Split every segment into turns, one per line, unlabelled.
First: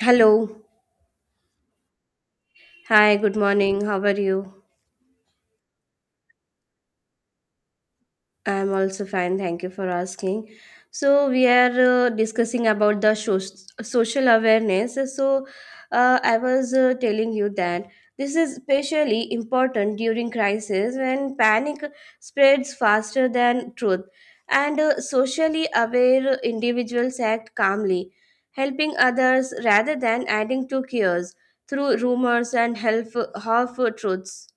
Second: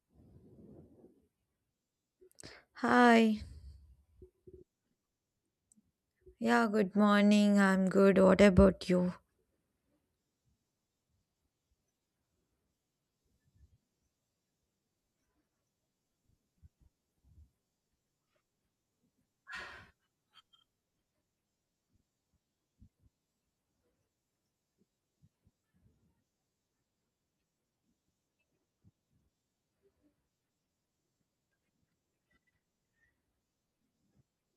Hello. Hi, good
Hi.
morning. How are you?
Yeah, good morning. I'm good. What
I'm
about
also
you?
fine. Thank you for asking. So, we are discussing about the shows social awareness. So, I was telling you that this is especially important during crisis when panic spreads faster than truth. And socially aware individuals act calmly, helping others rather than adding to chaos through rumors and half truths.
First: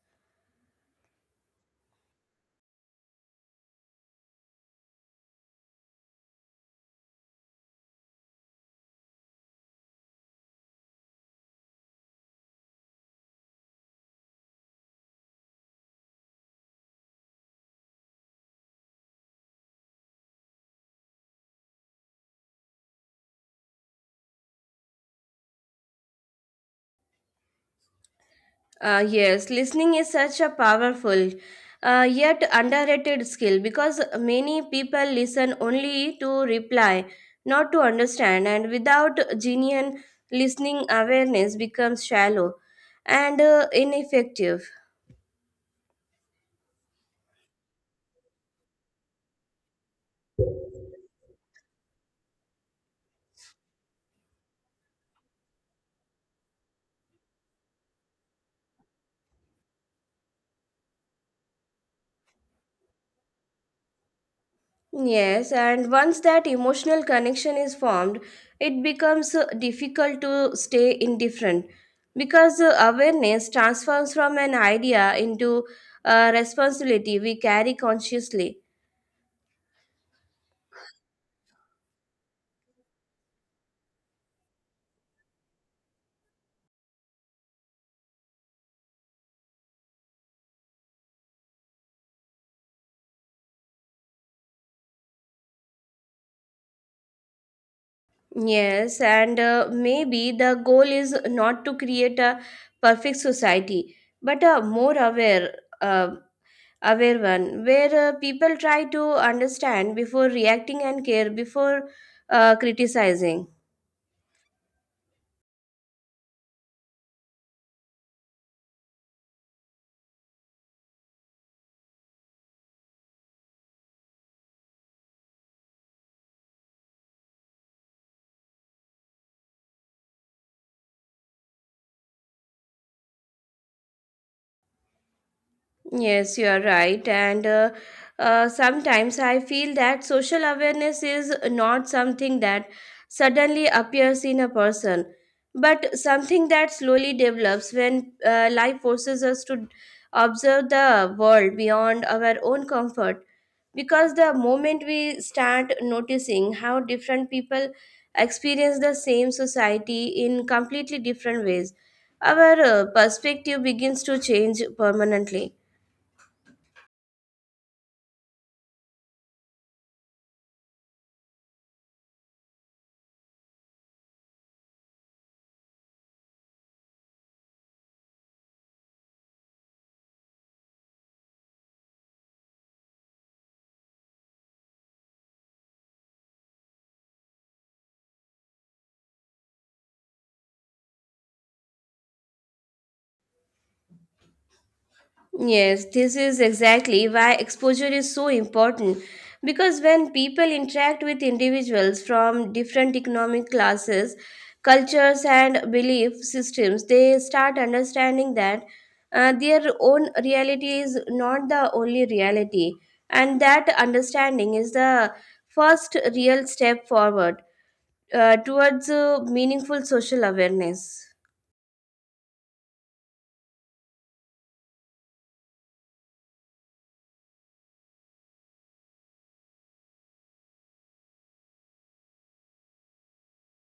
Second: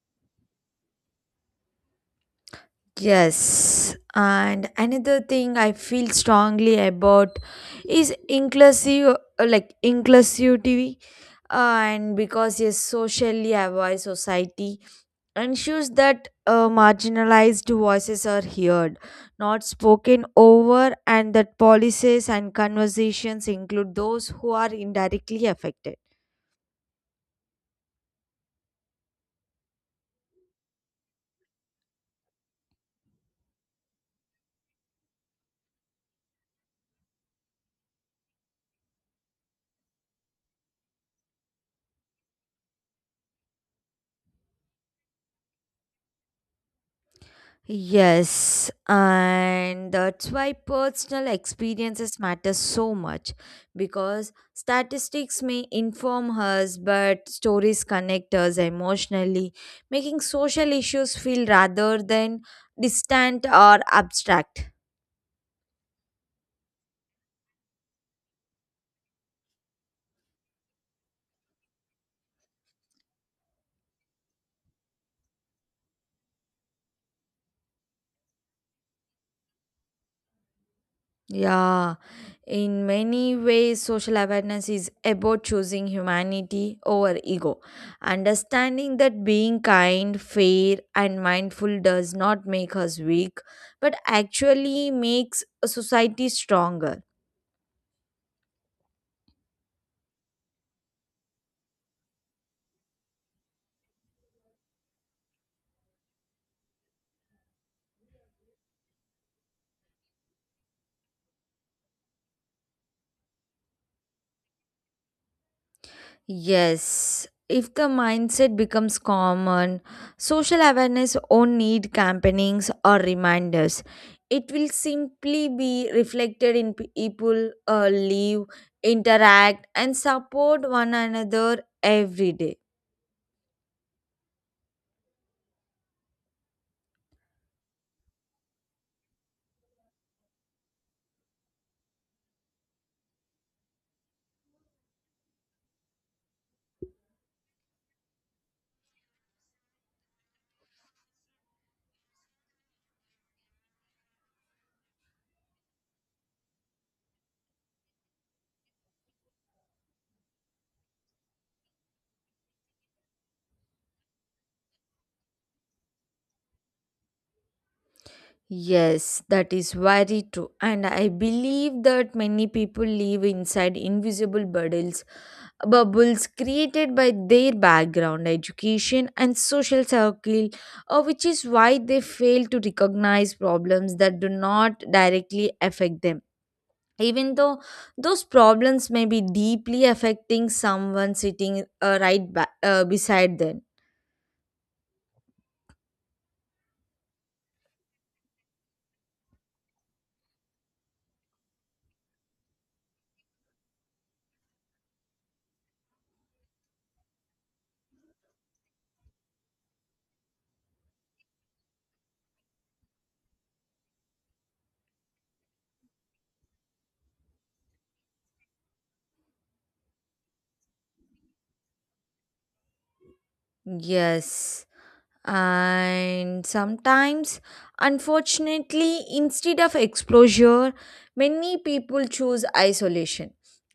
Yes. And another thing I feel strongly about is inclusive like inclusivity and because a socially aware society ensures that marginalized voices are heard, not spoken over and that policies and conversations include those who are indirectly affected.
Yes, listening is such a powerful yet underrated skill because many people listen only to reply, not to understand, and without genuine listening, awareness becomes shallow and ineffective.
Yes, and that's why personal experiences matter so much because statistics may inform us, but stories connect us emotionally, making social issues feel rather than distant or abstract.
Yes, and once that emotional connection is formed, it becomes difficult to stay indifferent because awareness transforms from an idea into a responsibility we carry consciously.
Yeah, in many ways, social awareness is about choosing humanity over ego. Understanding that being kind, fair, and mindful does not make us weak, but actually makes a society stronger.
Yes, and maybe the goal is not to create a perfect society, but a more aware, uh, aware one where people try to understand before reacting and care before criticizing.
Yes, if the mindset becomes common, social awareness won't need campaignings or reminders. It will simply be reflected in people live, interact, and support one another every day.
Yes, you are right. And sometimes I feel that social awareness is not something that suddenly appears in a person, but something that slowly develops when life forces us to observe the world beyond our own comfort. Because the moment we start noticing how different people experience the same society in completely different ways, our perspective begins to change permanently.
Yes, that is very true. And I believe that many people live inside invisible bubbles created by their background, education, and social circle, which is why they fail to recognize problems that do not directly affect them. Even though those problems may be deeply affecting someone sitting uh, right beside them.
Yes, this is exactly why exposure is so important because when people interact with individuals from different economic classes, cultures, and belief systems, they start understanding that their own reality is not the only reality, and that understanding is the first real step forward towards meaningful social awareness.
Yes. And sometimes, unfortunately, instead of exposure, many people choose isolation,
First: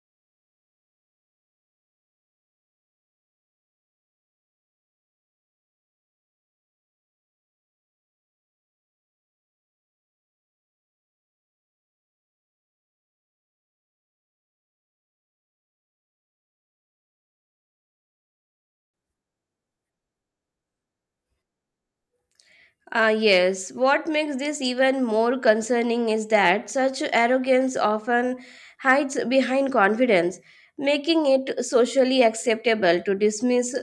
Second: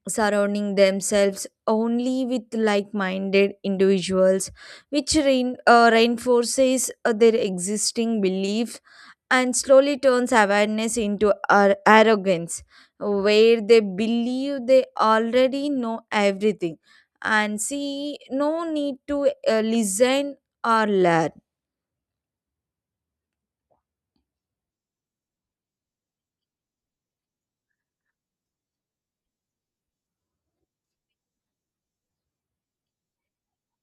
surrounding themselves only with like minded individuals, which reinforces their existing beliefs and slowly turns awareness into arrogance, where they believe they already know everything and see no need to listen or learn.
Ah, yes. What makes this even more concerning is that such arrogance often hides behind confidence, making it socially acceptable to dismiss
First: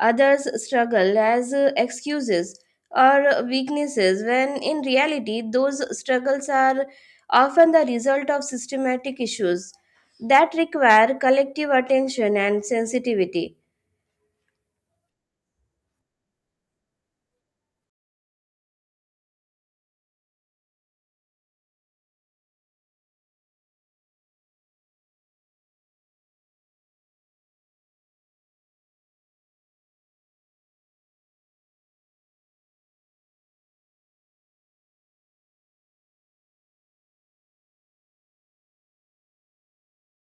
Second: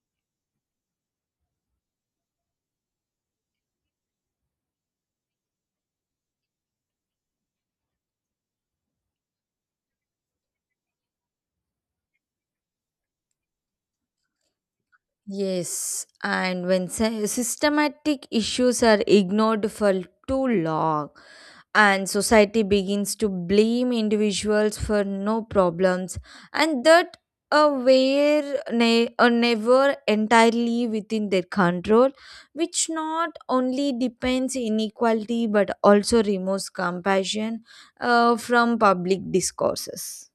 others' struggle as excuses or weaknesses, when in reality, those struggles are often the result of systematic issues that require collective attention and sensitivity.
Yes, and when systematic issues are ignored for too long, and society begins to blame individuals for no problems, and that never entirely within their control, which not only depends inequality but also removes compassion from public discourses.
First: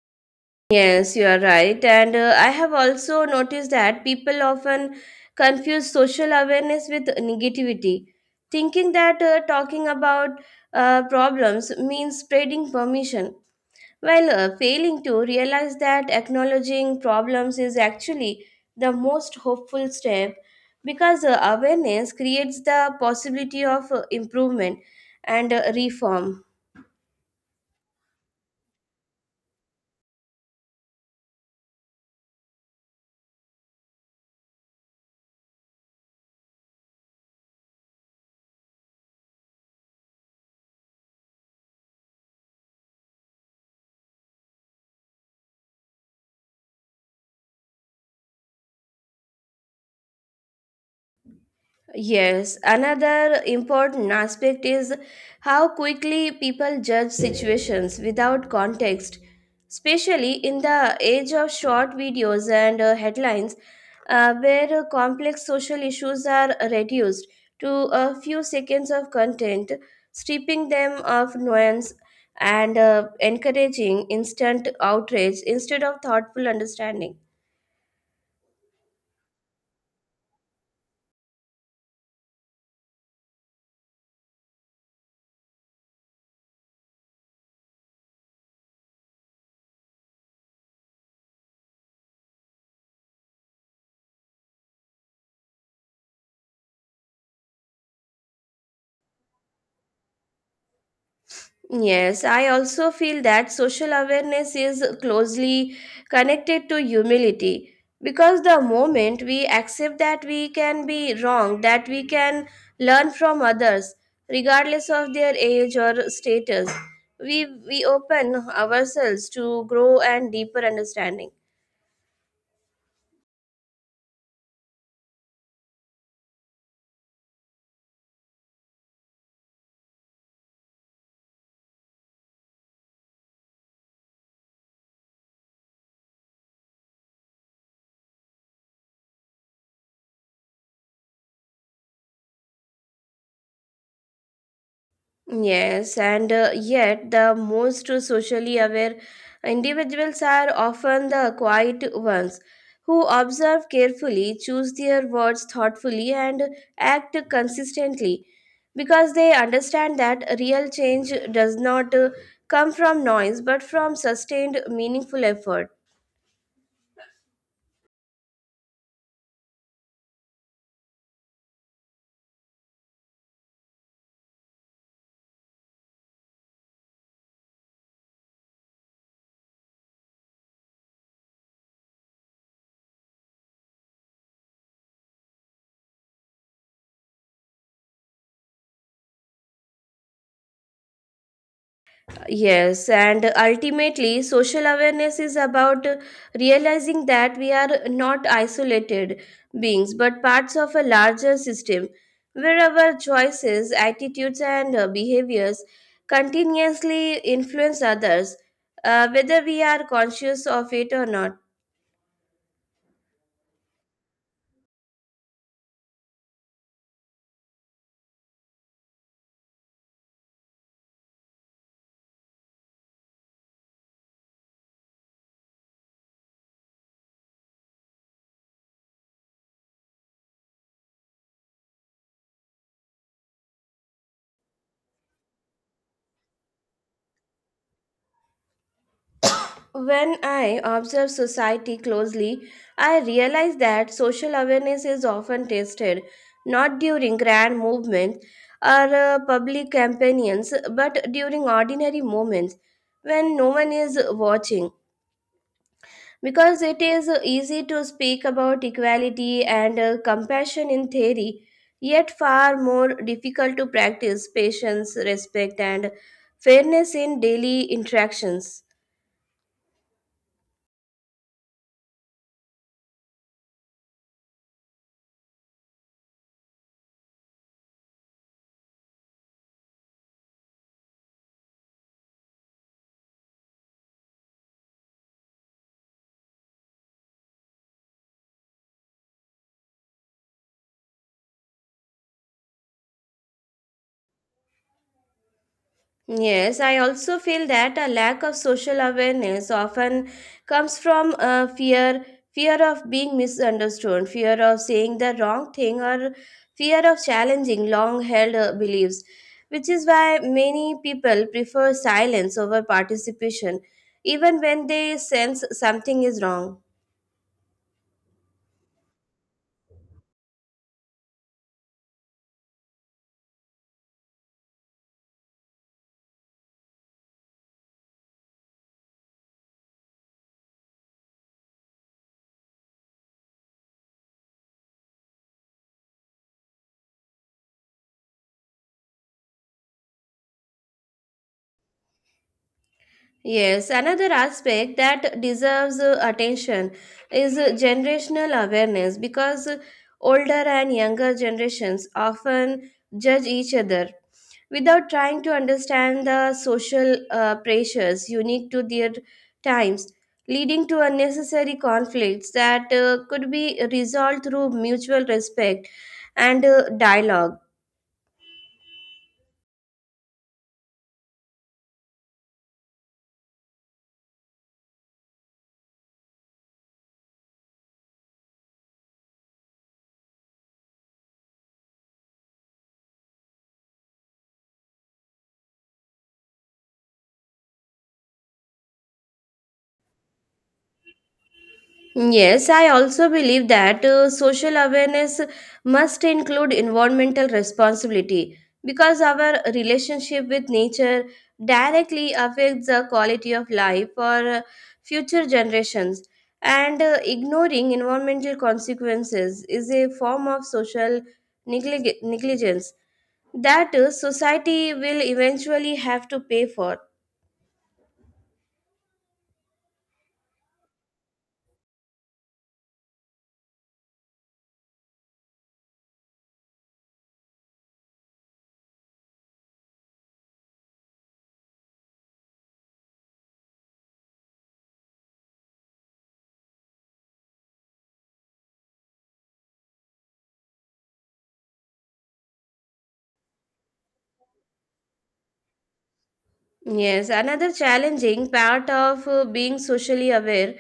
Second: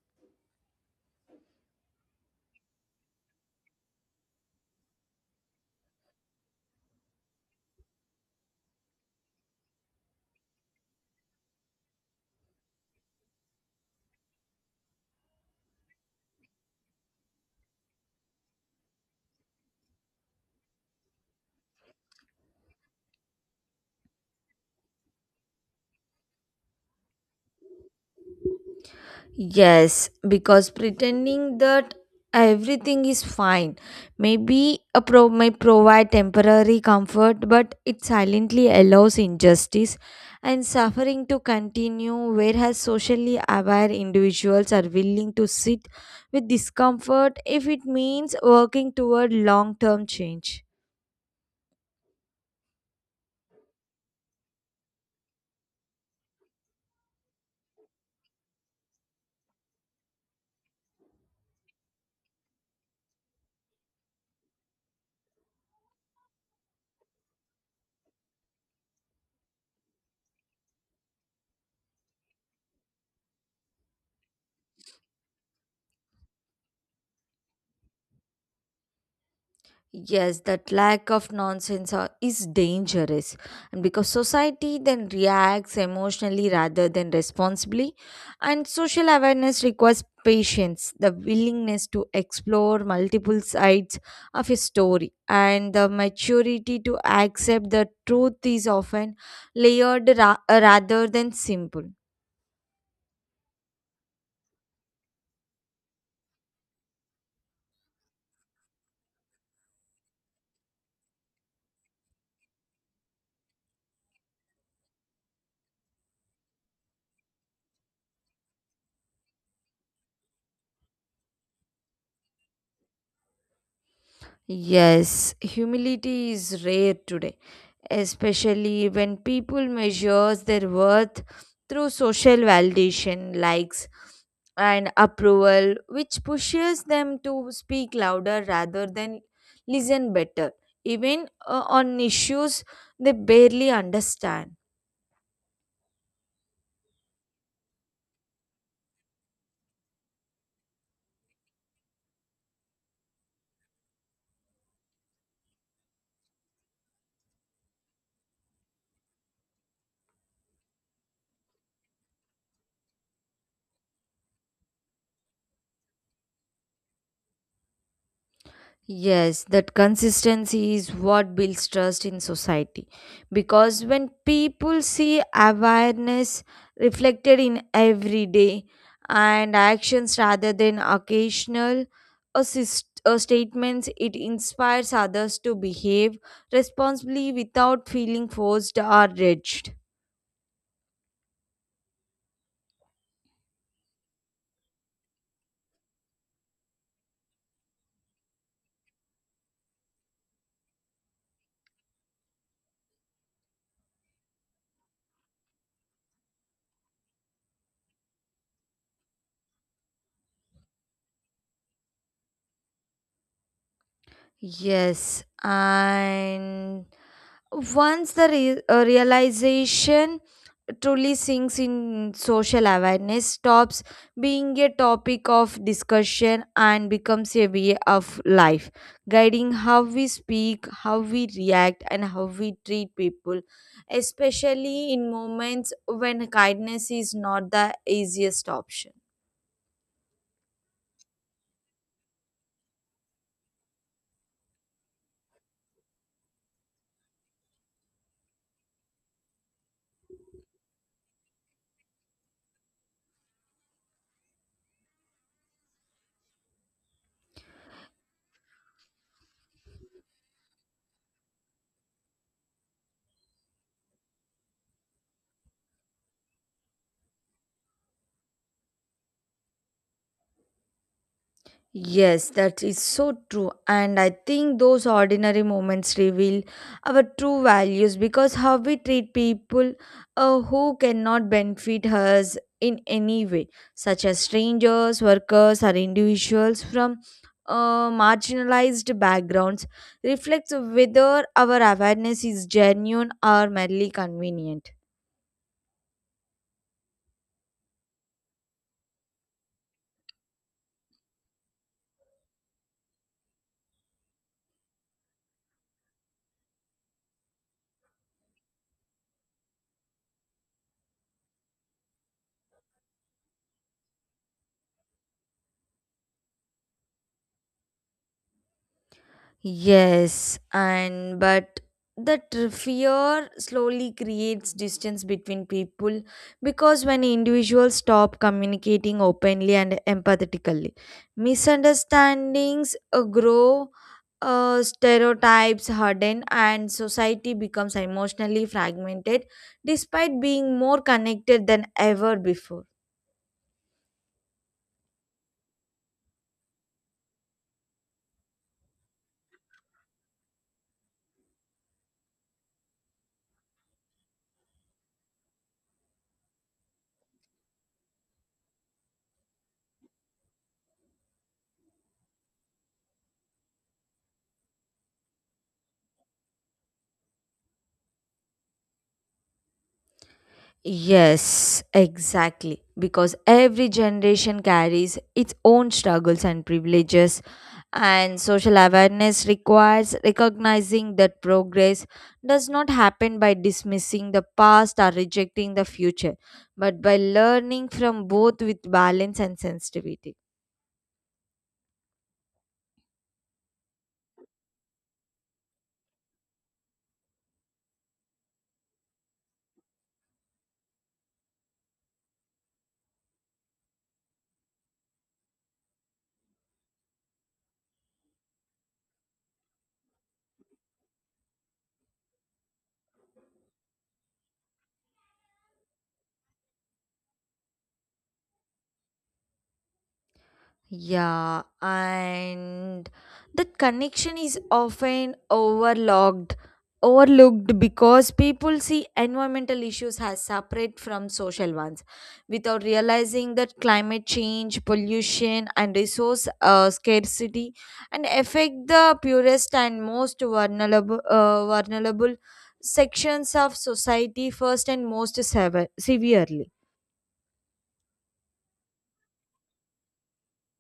Yes, you are right. And I have also noticed that people often confuse social awareness with negativity, thinking that talking about problems means spreading permission, while failing to realize that acknowledging problems is actually the most hopeful step because awareness creates the possibility of improvement and reform.
Yes, because pretending that everything is fine maybe a provide temporary comfort, but it silently allows injustice and suffering to continue, whereas socially aware individuals are willing to sit with discomfort if it means working toward long term change.
Yes, another important aspect is how quickly people judge situations without context, especially in the age of short videos and headlines, where complex social issues are reduced to a few seconds of content, stripping them of nuance and encouraging instant outrage instead of thoughtful understanding.
Yes, that lack of nonsense is dangerous. And because society then reacts emotionally rather than responsibly, and social awareness requires patience, the willingness to explore multiple sides of a story, and the maturity to accept that truth is often layered rather than simple.
Yes, I also feel that social awareness is closely connected to humility because the moment we accept that we can be wrong, that we can learn from others, regardless of their age or status, we open ourselves to grow and deeper understanding.
Yes, humility is rare today, especially when people measure their worth through social validation, likes, and approval, which pushes them to speak louder rather than listen better, even on issues they barely understand.
Yes, and yet the most socially aware individuals are often the quiet ones who observe carefully, choose their words thoughtfully, and act consistently because they understand that real change does not come from noise but from sustained, meaningful effort.
Yes, that consistency is what builds trust in society. Because when people see awareness reflected in everyday and actions rather than occasional statements, it inspires others to behave responsibly without feeling forced or judged.
Yes, and ultimately, social awareness is about realizing that we are not isolated beings but parts of a larger system where our choices, attitudes, and behaviors continuously influence others, whether we are conscious of it or not.
Yes, and once the realization truly sinks in social awareness, stops being a topic of discussion, and becomes a way of life, guiding how we speak, how we react, and how we treat people, especially in moments when kindness is not the easiest option.
When I observe society closely, I realize that social awareness is often tested not during grand movements or public campaigns but during ordinary moments when no one is watching. Because it is easy to speak about equality and compassion in theory, yet far more difficult to practice patience, respect, and fairness in daily interactions.
Yes, that is so true. And I think those ordinary moments reveal our true values because how we treat people who cannot benefit us in any way, such as strangers, workers, or individuals from marginalized backgrounds, reflects whether our awareness is genuine or merely convenient.
Yes, I also feel that a lack of social awareness often comes from fear fear of being misunderstood, fear of saying the wrong thing, or fear of challenging long held beliefs, which is why many people prefer silence over participation, even when they sense something is wrong.
Yes, and but that fear slowly creates distance between people because when individuals stop communicating openly and empathetically, misunderstandings grow, stereotypes harden, and society becomes emotionally fragmented despite being more connected than ever before.
Yes, another aspect that deserves attention is generational awareness because older and younger generations often judge each other without trying to understand the social pressures unique to their times, leading to unnecessary conflicts that could be resolved through mutual respect and dialogue.
Yes, exactly. Because every generation carries its own struggles and privileges, and social awareness requires recognizing that progress does not happen by dismissing the past or rejecting the future, but by learning from both with balance and sensitivity.
Yes, I also believe that social awareness must include environmental responsibility because our relationship with nature directly affects the quality of life for future generations. And ignoring environmental consequences is a form of social negligence that society will eventually have to pay for.
Yeah, and that connection is often overlooked because people see environmental issues as separate from social ones, without realizing that climate change, pollution, and resource scarcity, and affect the purest and most vulnerable sections of society first and most severely.
Yes, another challenging part of being socially aware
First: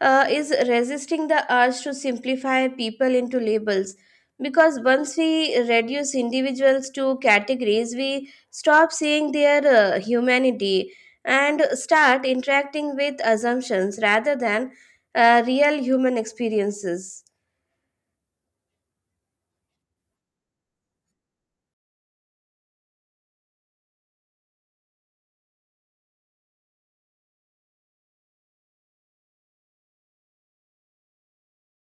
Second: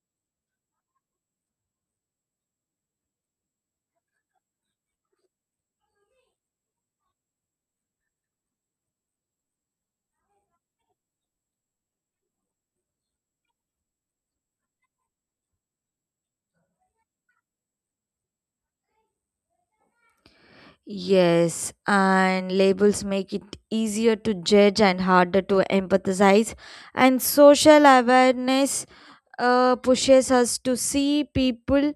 is resisting the urge to simplify people into labels. Because once we reduce individuals to categories, we stop seeing their humanity and start interacting with assumptions rather than real human experiences.
Yes, and labels make it easier to judge and harder to empathize. And social awareness pushes us to see people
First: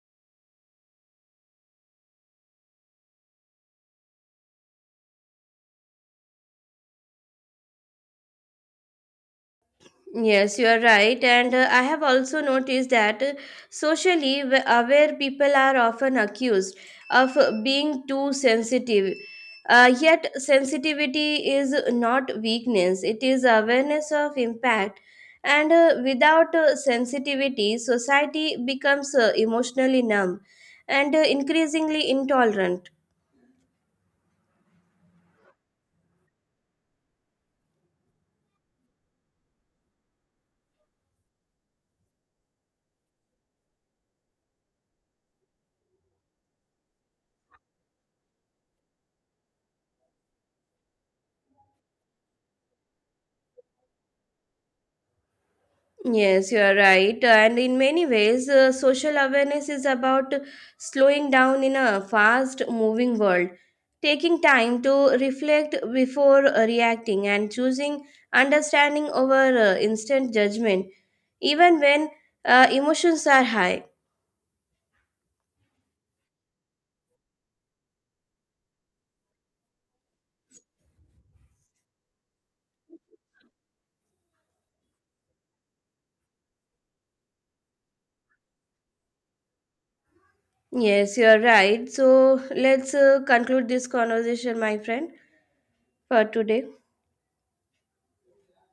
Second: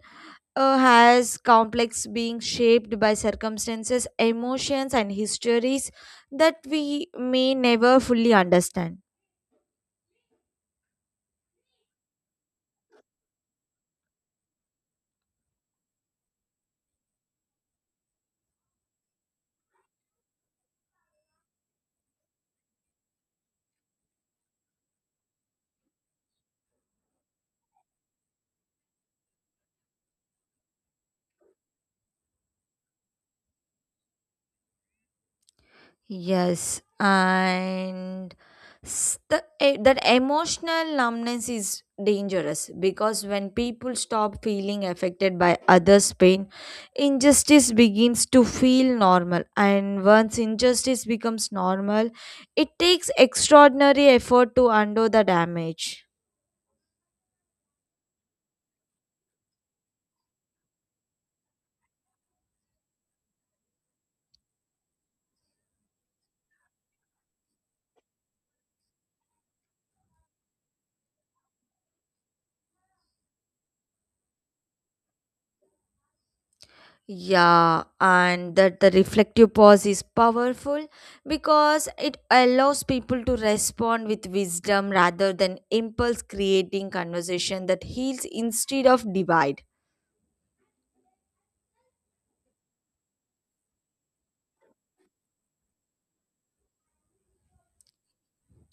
as complex being shaped by circumstances, emotions, and histories that we may never fully understand.
Yes, you are right. And I have also noticed that socially aware people are often accused of being too sensitive. Yet, sensitivity is not weakness, it is awareness of impact. And without sensitivity, society becomes emotionally numb and increasingly intolerant.
Yes, and that emotional numbness is dangerous because when people stop feeling affected by others' pain, injustice begins to feel normal. And once injustice becomes normal, it takes extraordinary effort to undo the damage.
Yes, you are right. And in many ways, social awareness is about slowing down in a fast moving world, taking time to reflect before reacting, and choosing understanding over instant judgment, even when emotions are high.
Yeah, and that the reflective pause is powerful because it allows people to respond with wisdom rather than impulse creating conversation that heals instead of divide.
Yes, you are right. So let's conclude this conversation, my friend, for today.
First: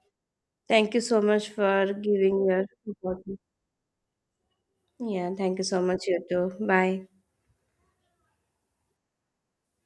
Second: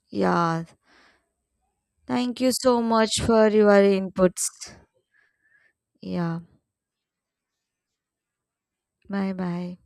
Yeah,
Thank you so much for
thank
giving
you
your
so much
support.
for your inputs.
Yeah, thank you so much, you
Yeah,
too. Bye.
bye bye.